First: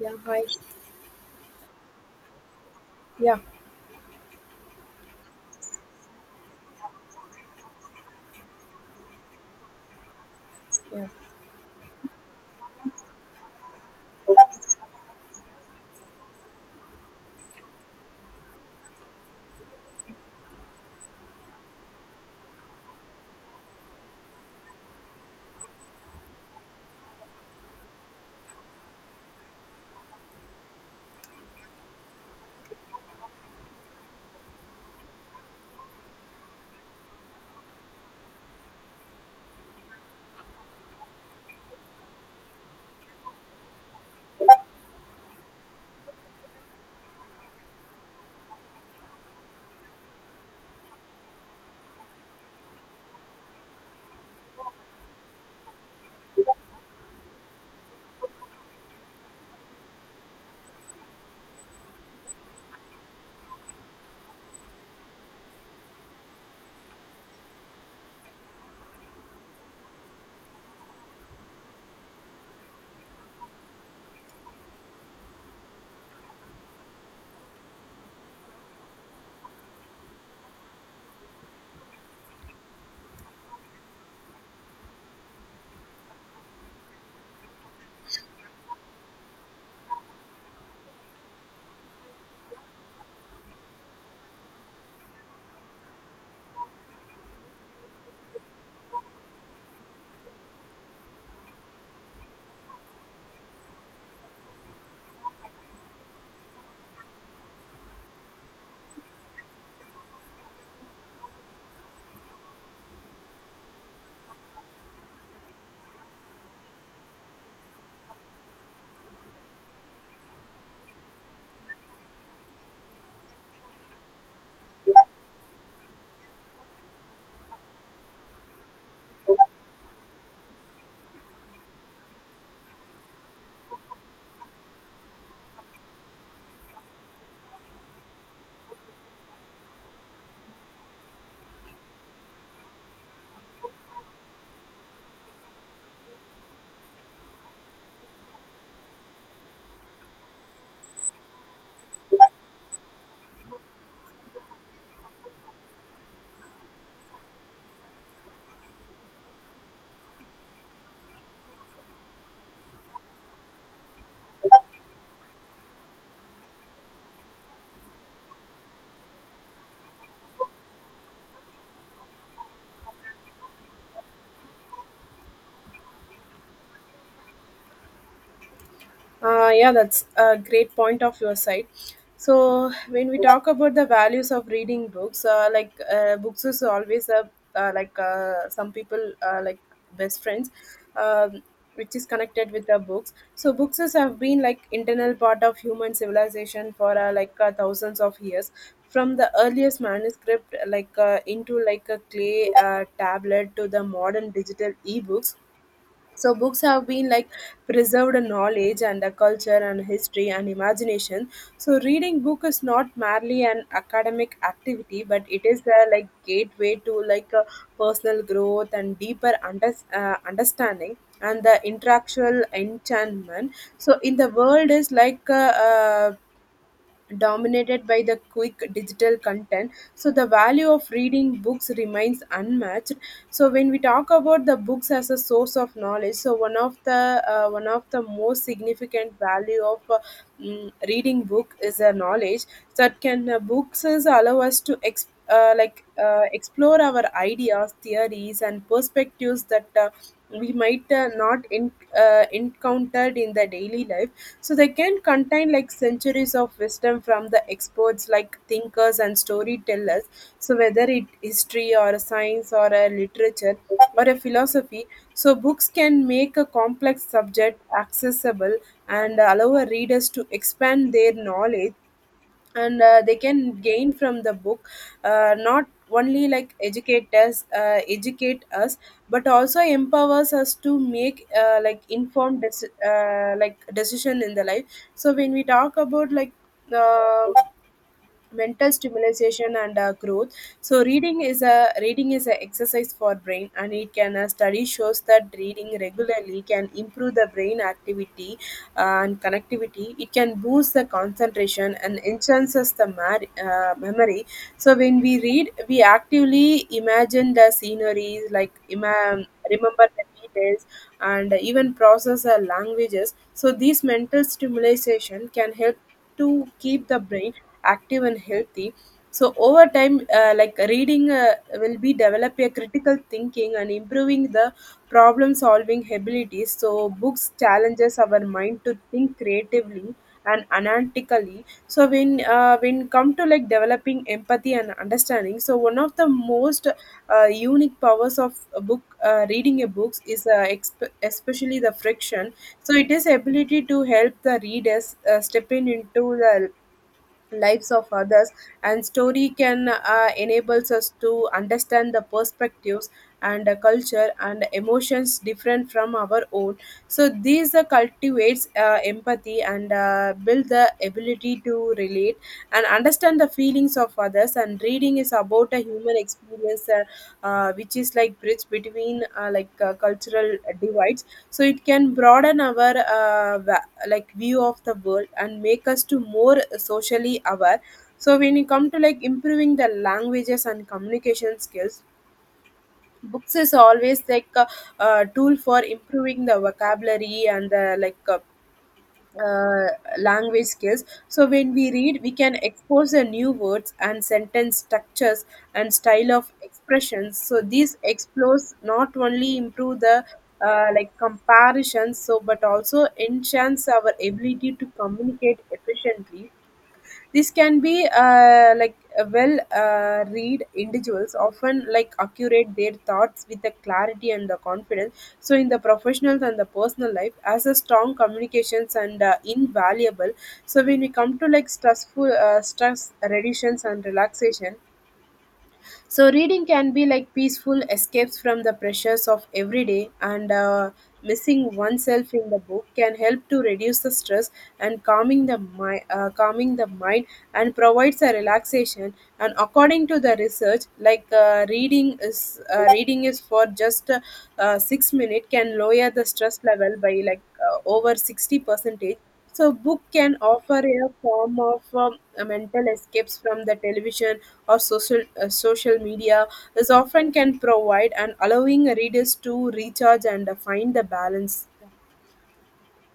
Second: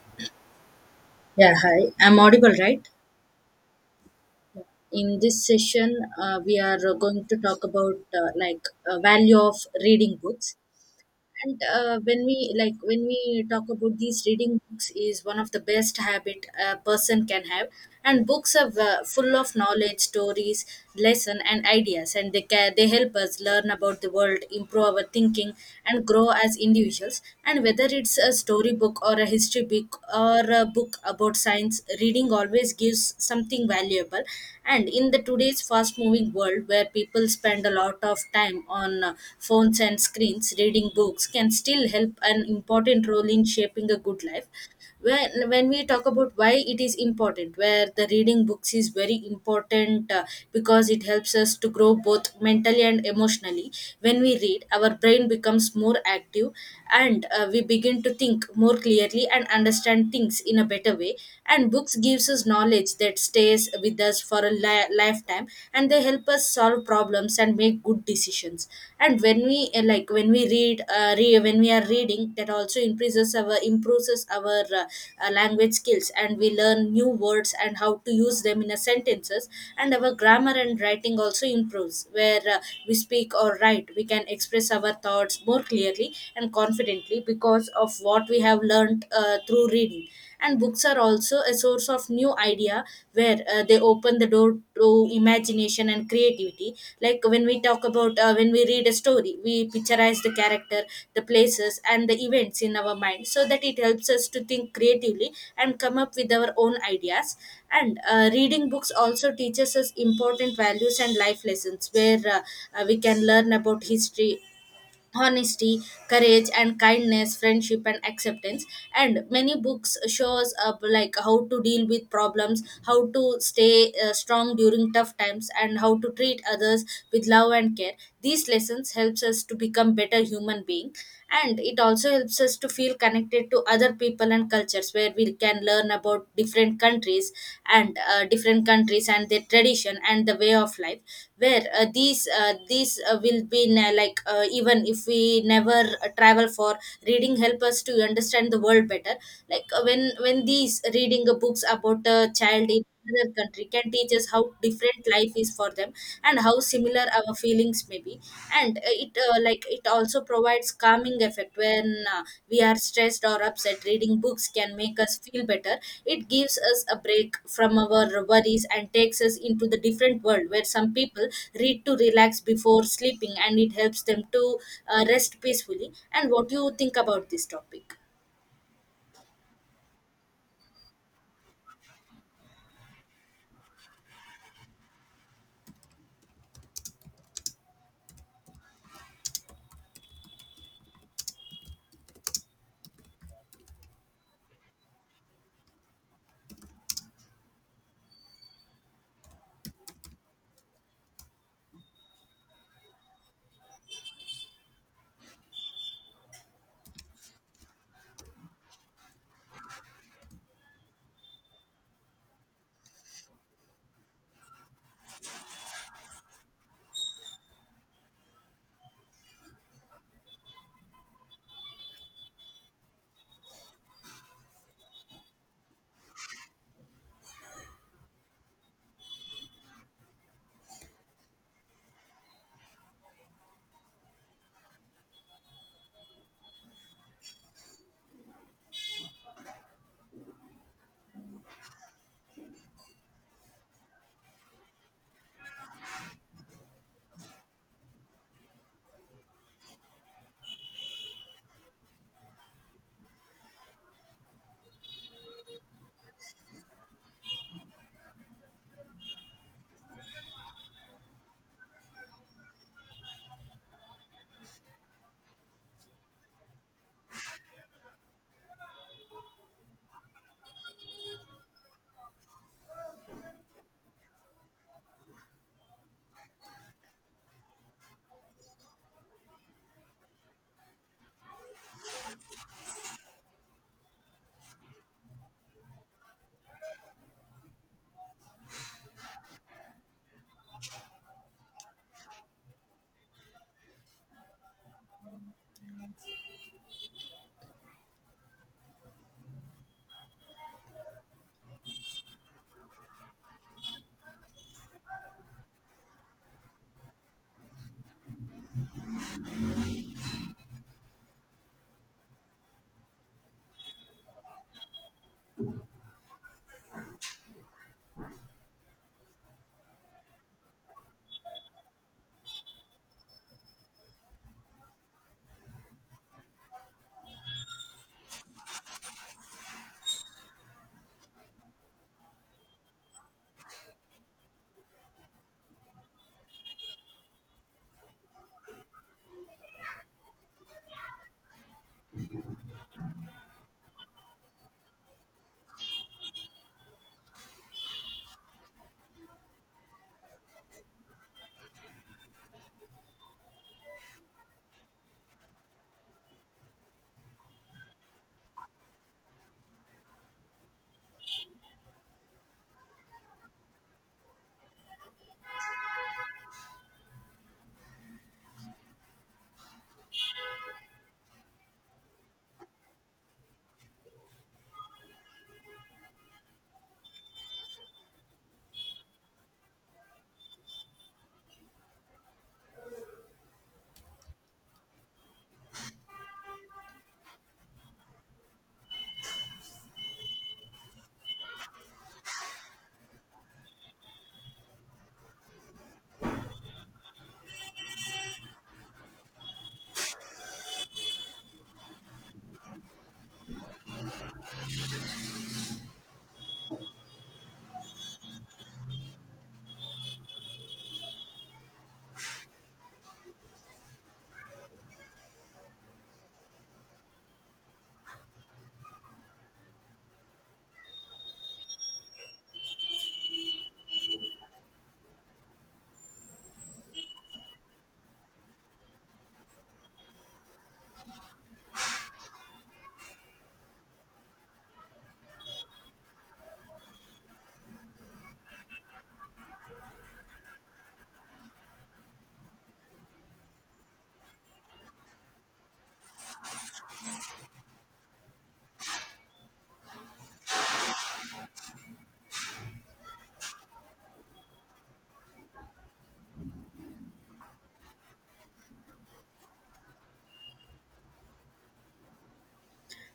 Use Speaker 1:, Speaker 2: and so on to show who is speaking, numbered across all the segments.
Speaker 1: Yeah, hi.
Speaker 2: Yeah, hi. I'm audible, right?
Speaker 1: Yeah,
Speaker 2: In this session, we are going to talk about value of reading books.
Speaker 1: yeah.
Speaker 2: And when we when we talk about these reading books is one of the best habit a person can have, and books are full of knowledge, stories, lesson and ideas, and they help us learn about the world, improve our thinking and grow as individuals. And whether it's a story book or a history book or a book about science, reading always gives something valuable. And in the today's fast moving world where people spend a lot of time on phones and screens, reading books can still help an important role in shaping a good life. When we talk about why it is important, where the reading books is very important because it helps us to grow both mentally and emotionally. When we read, our brain becomes more active, and we begin to think more clearly and understand things in a better way. And books gives us knowledge, knowledge that stays with us for a lifetime, and they help us solve problems and make good decisions. And when we when we read when we are reading, that also increases our improves our language skills, and we learn new words and how to use them in a sentences. And our grammar and writing also improves, where we speak or write, we can express our thoughts more clearly and confidently because of what we have learned through reading. And books are also a source of new idea, where they open the door to imagination and creativity. Like when we talk about when we read a story, we picturize the character, the places and the events in our mind, so that it helps us to think creatively and come up with our own ideas. And reading books also teaches us important values and life lessons, where we can learn about history, honesty, courage and kindness, friendship and acceptance. And many books shows up like how to deal with problems, how to stay strong during tough times and how to treat others with love and care. These lessons helps us to become better human being, and it also helps us to feel connected to other people and cultures, where we can learn about different countries, and their tradition and the way of life. Where these will be na- like Even if we never travel, for reading help us to understand the world better. Like when these reading books about a child in another country can teach us how different life is for them and how similar our feelings may be. And it also provides calming effect. When we are stressed or upset, reading books can make us feel better. It gives us a break from our worries and takes us into the different world, where some people read to relax before sleeping, and it helps them to rest peacefully. And what do you think about this topic?
Speaker 1: Yeah, that's a great point of your side. So when we talk about the values of reading books, books is always a some people like best friends, um, which is connected with the books. So books is have been like internal part of human civilization for thousands of years. From the earliest manuscript, into like a clay tablet to the modern digital ebooks, so books have been like preserved knowledge and the culture and history and imagination. So reading book is not merely an academic activity, but it is a like gateway to like a personal growth and deeper understanding and the intellectual enchantment. So in the world is like dominated by the quick digital content, so the value of reading books remains unmatched. So when we talk about the books as a source of knowledge, so one of the most significant value of reading book is a knowledge that can books is allow us to explore our ideas, theories and perspectives that we might not in, encountered in the daily life. So they can contain like centuries of wisdom from the experts like thinkers and storytellers. So whether it history or a science or a literature or a philosophy, so books can make a complex subject accessible and allow readers to expand their knowledge and they can gain from the book, not only like educate us but also empowers us to make like informed like decision in the life. So when we talk about like uh, mental stimulation and growth, so reading is a exercise for brain and it can, study shows that reading regularly can improve the brain activity and connectivity, it can boost the concentration and enhances the memory. So when we read, we actively imagine the sceneries, like remember the details and even process our languages. So these mental stimulation can help to keep the brain active and healthy. So over time, reading will be develop a critical thinking and improving the problem solving abilities. So books challenges our mind to think creatively and analytically. So when come to like developing empathy and understanding, so one of the most unique powers of a book, reading a books is especially the friction, so it is ability to help the readers stepping into the lives of others, and story can enables us to understand the perspectives and culture and emotions different from our own. So these cultivates empathy and build the ability to relate and understand the feelings of others. And reading is about a human experience, which is like bridge between cultural divides, so it can broaden our view of the world and make us to more socially aware. So when you come to like improving the languages and communication skills, books is always like a tool for improving the vocabulary and the like uh, language skills. So when we read, we can expose the new words and sentence structures and style of expressions. So these explores not only improve the like comparisons, so but also enhance our ability to communicate efficiently. This can be like a read individuals often like accurate their thoughts with the clarity and the confidence. So in the professionals and the personal life, as a strong communications and invaluable. So when we come to like stress reductions and relaxation, so reading can be like peaceful escapes from the pressures of every day, and missing oneself in the book can help to reduce the stress and calming the calming the mind and provides a relaxation. And according to the research, reading is for just 6 minutes can lower the stress level by over 60 percentage. So book can offer a form of a mental escapes from the television or social media. This often can provide and allowing readers to recharge and find the balance.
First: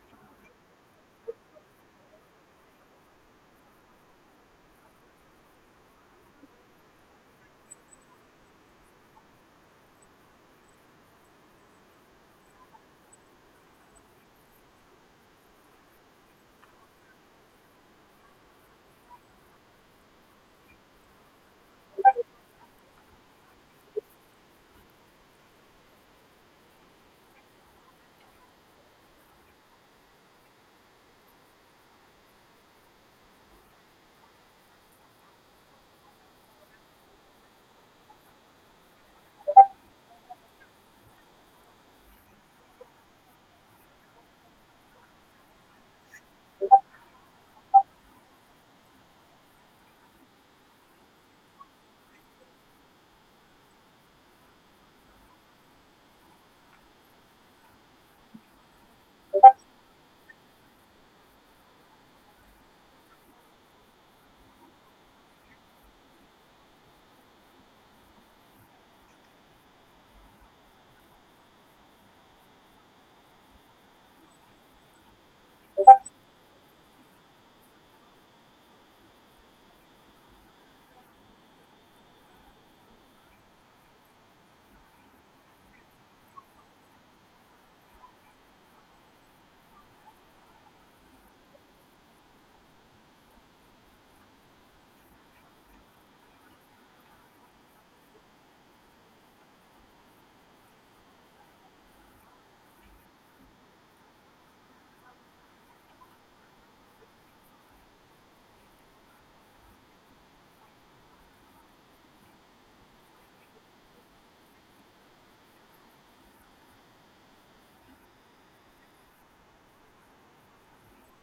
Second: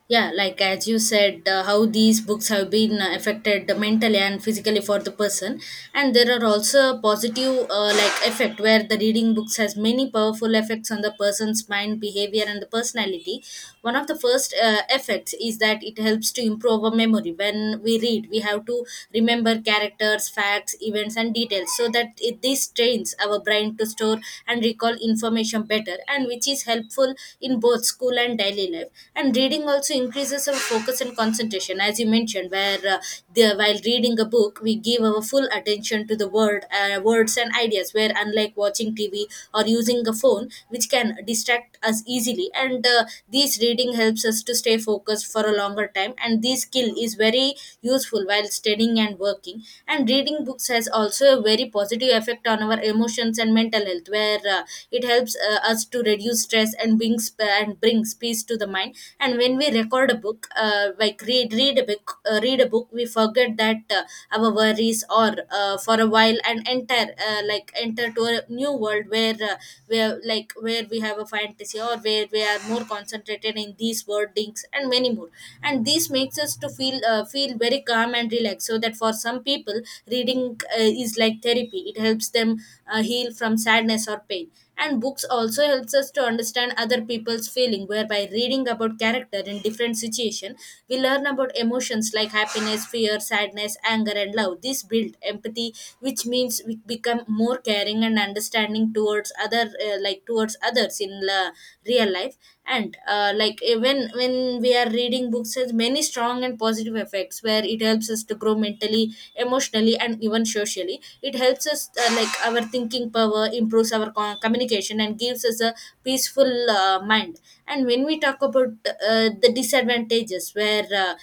Speaker 2: Yeah, like as you said, how these books have been affected mentally and physically for the person. And there are also positive effect, where the reading books has many powerful effects on the person's mind, behavior and the personality. One of the first effects is that it helps to improve our memory. When we read, we have to remember characters, facts, events and details, so that this trains our brain to store and recall information better, and which is helpful in both school and daily life. And reading also increases our focus and concentration, as you mentioned, where while reading a book we give our full attention to the words and ideas, where unlike watching TV or using a phone, which can distract us easily. And this reading helps us to stay focused for a longer time, and this skill is very useful while studying and working. And reading books has also a very positive effect on our emotions and mental health, where it helps us to reduce stress and brings peace to the mind. And when we record a book, like read read a book, we forget that our worries or for a while, and enter enter to a new world, where where we have a fantasy, or where we are more concentrated in these wordings and many more. And this makes us to feel feel very calm and relaxed, so that for some people reading is like therapy. It helps them heal from sadness or pain. And books also helps us to understand other people's feeling, whereby reading about character in different situation, we learn about emotions like happiness, fear, sadness, anger and love. This build empathy, which means we become more caring and understanding towards others in la real life. And when we are reading, books has many strong and positive effects, where it helps us to grow mentally, emotionally and even socially. It helps us our thinking power, improves our communication and gives us a peaceful mind. And when we talk about the disadvantages, where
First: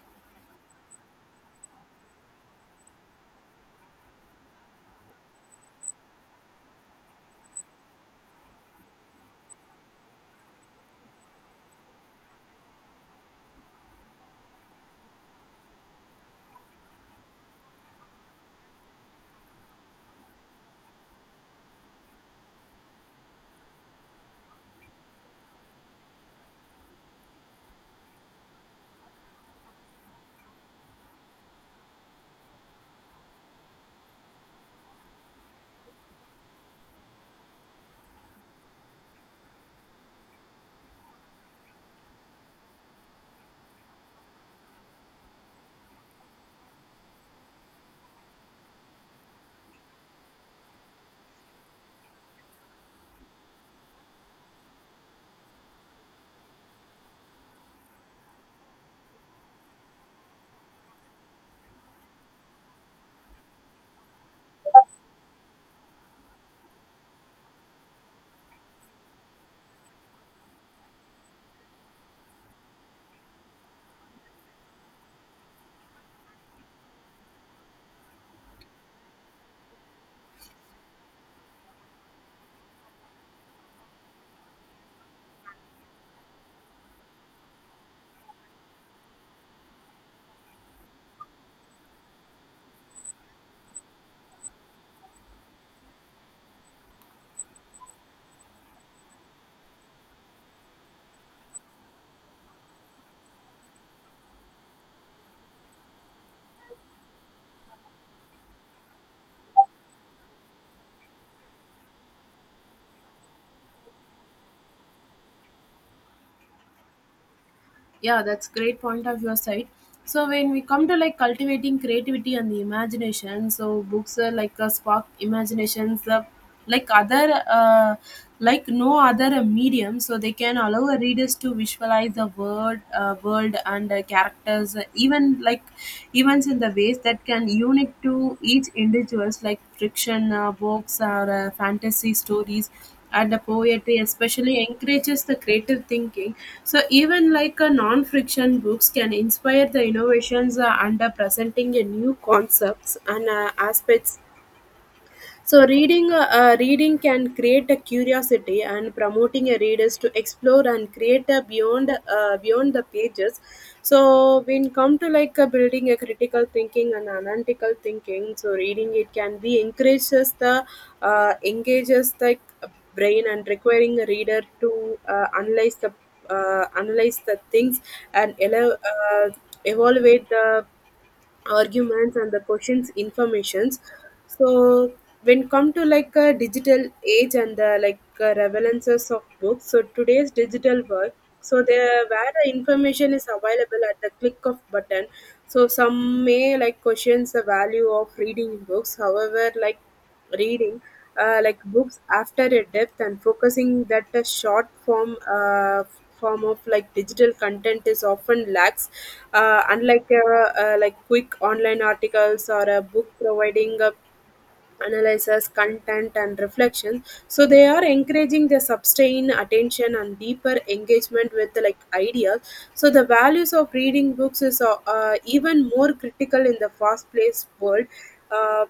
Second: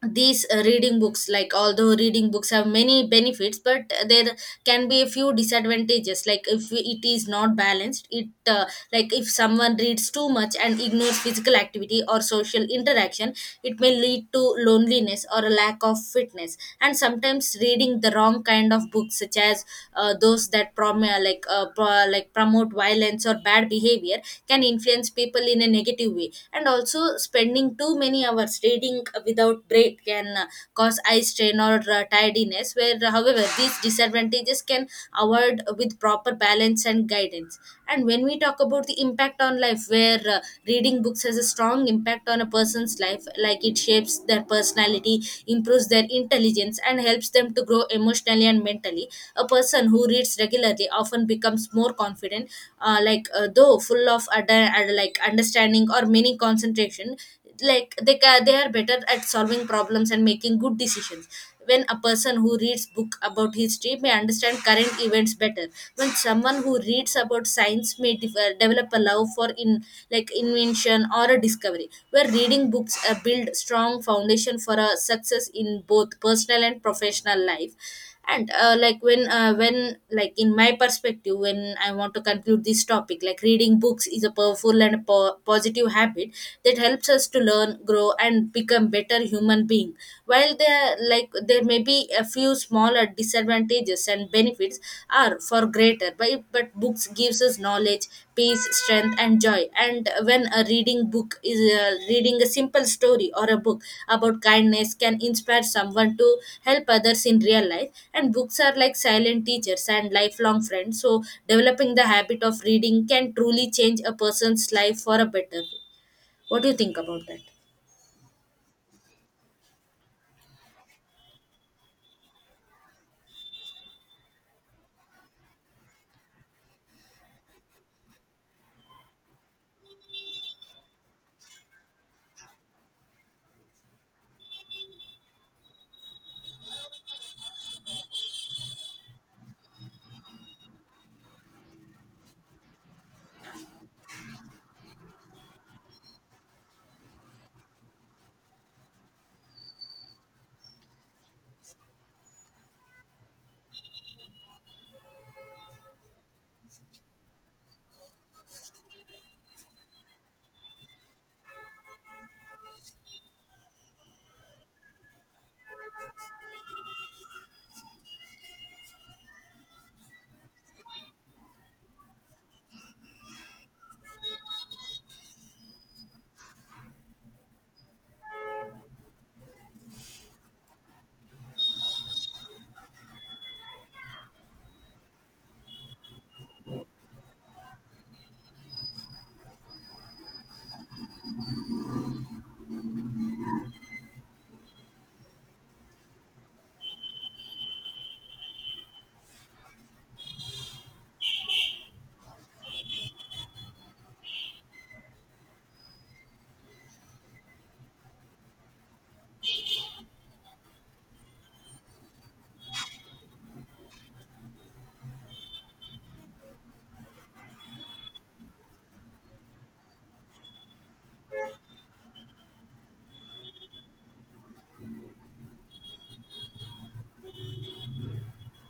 Speaker 2: these reading books like although reading books have many benefits, but there can be a few disadvantages. Like if it is not balanced, it like if someone reads too much and ignores physical activity or social interaction, it may lead to loneliness or a lack of fitness. And sometimes reading the wrong kind of books, such as those that prom- like pro- like promote violence or bad behavior, can influence people in a negative way. And also spending too many hours reading, eating without break can cause eye strain or tiredness. Where However, these disadvantages can avoid with proper balance and guidance. And when we talk about the impact on life, where reading books has a strong impact on a person's life. Like it shapes their personality, improves their intelligence and helps them to grow emotionally and mentally. A person who reads regularly often becomes more confident, though full of understanding or many concentration. Like they are better at solving problems and making good decisions. When a person who reads book about history may understand current events better. When someone who reads about science may develop a love for in like invention or a discovery. Where reading books build strong foundation for a success in both personal and professional life. And like when like in my perspective, when I want to conclude this topic, like reading books is a powerful and positive habit that helps us to learn, grow and become better human being. While there, like there may be a few smaller disadvantages, and benefits are for greater. But books gives us knowledge, peace, strength and joy. And when a reading book is reading a simple story or a book about kindness can inspire someone to help others in real life. And books are like silent teachers and lifelong friends, so developing the habit of reading can truly change a person's life for a better way. What do you think about that?
Speaker 1: Yeah, that's great point of your side. So when we come to like cultivating creativity and the imagination, so books are like a spark imaginations, like other uh, like no other medium, so they can allow a readers to visualize the word world and characters, even like events in the ways that can unique to each individuals, like friction books or fantasy stories and the poetry especially encourages the creative thinking. So even like a non-fiction books can inspire the innovations, under presenting a new concepts and aspects. So reading can create a curiosity and promoting a readers to explore and create a beyond the pages. So when come to like building a critical thinking and analytical thinking, so reading it can be encourages the engages the brain and requiring a reader to analyze the things and evaluate the arguments and the questions informations. So when come to like a digital age and the like revelances of books, so today's digital world, so there where the information is available at the click of button, so some may like questions the value of reading books. However, reading like books after a depth and focusing that a short form form of like digital content is often lacks, unlike like quick online articles or a book providing a analysis content and reflection, so they are encouraging the sustained attention and deeper engagement with the like ideas. So the values of reading books is even more critical in the fast paced world. Uh,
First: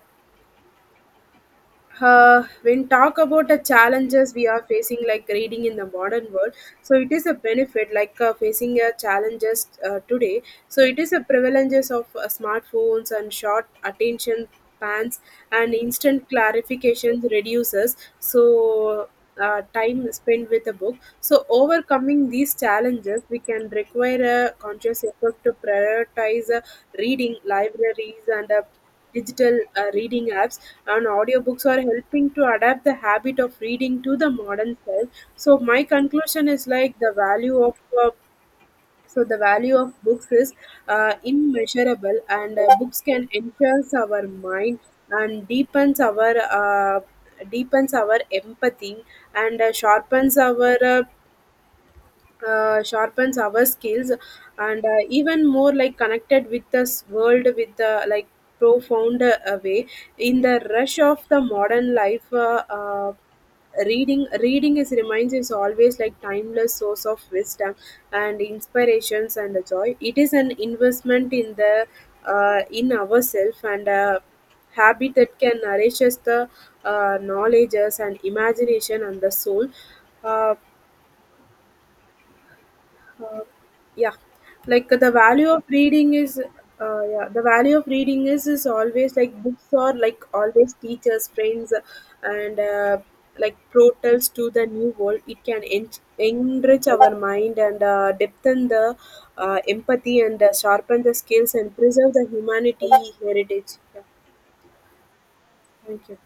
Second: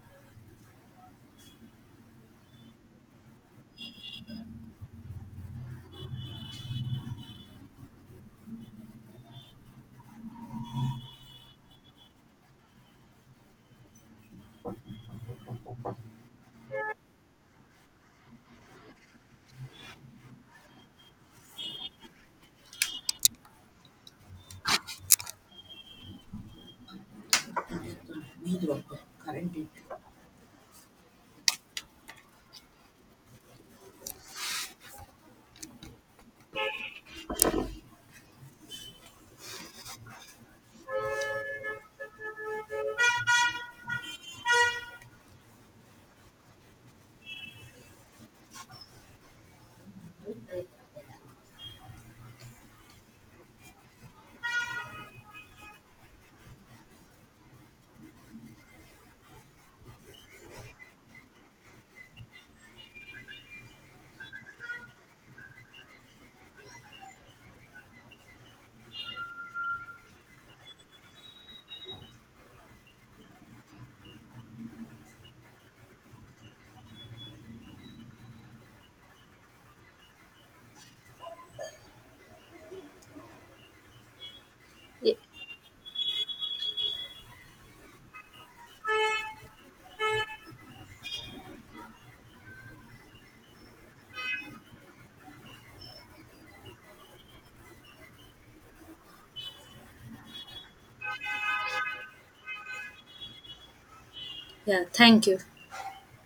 Speaker 1: when talk about the challenges we are facing like reading in the modern world, so it is a benefit like facing a challenges today. So it is a prevalences of smartphones and short attention spans and instant clarifications reduces, so time spent with a book. So overcoming these challenges, we can require a conscious effort to prioritize reading libraries and digital reading apps and audiobooks are helping to adapt the habit of reading to the modern self. So my conclusion is like the value of uh, so the value of books is immeasurable, and books can enhance our mind and deepens our empathy and sharpens our skills and even more like connected with this world with the like profound way in the rush of the modern life. Uh, uh, reading reading is reminds is always like timeless source of wisdom and inspirations and joy. It is an investment in the in ourselves and a habit that can nourishes the knowledges and imagination and the soul. Uh, uh, yeah like the
Speaker 2: Ye-
Speaker 1: value of reading is Yeah, the value of reading is always like books or like always teachers friends and like portals to the new world. It can enrich our mind and depthen the empathy and sharpen the skills and preserve the humanity heritage. Yeah.
Speaker 2: yeah, thank you.
Speaker 1: Thank you.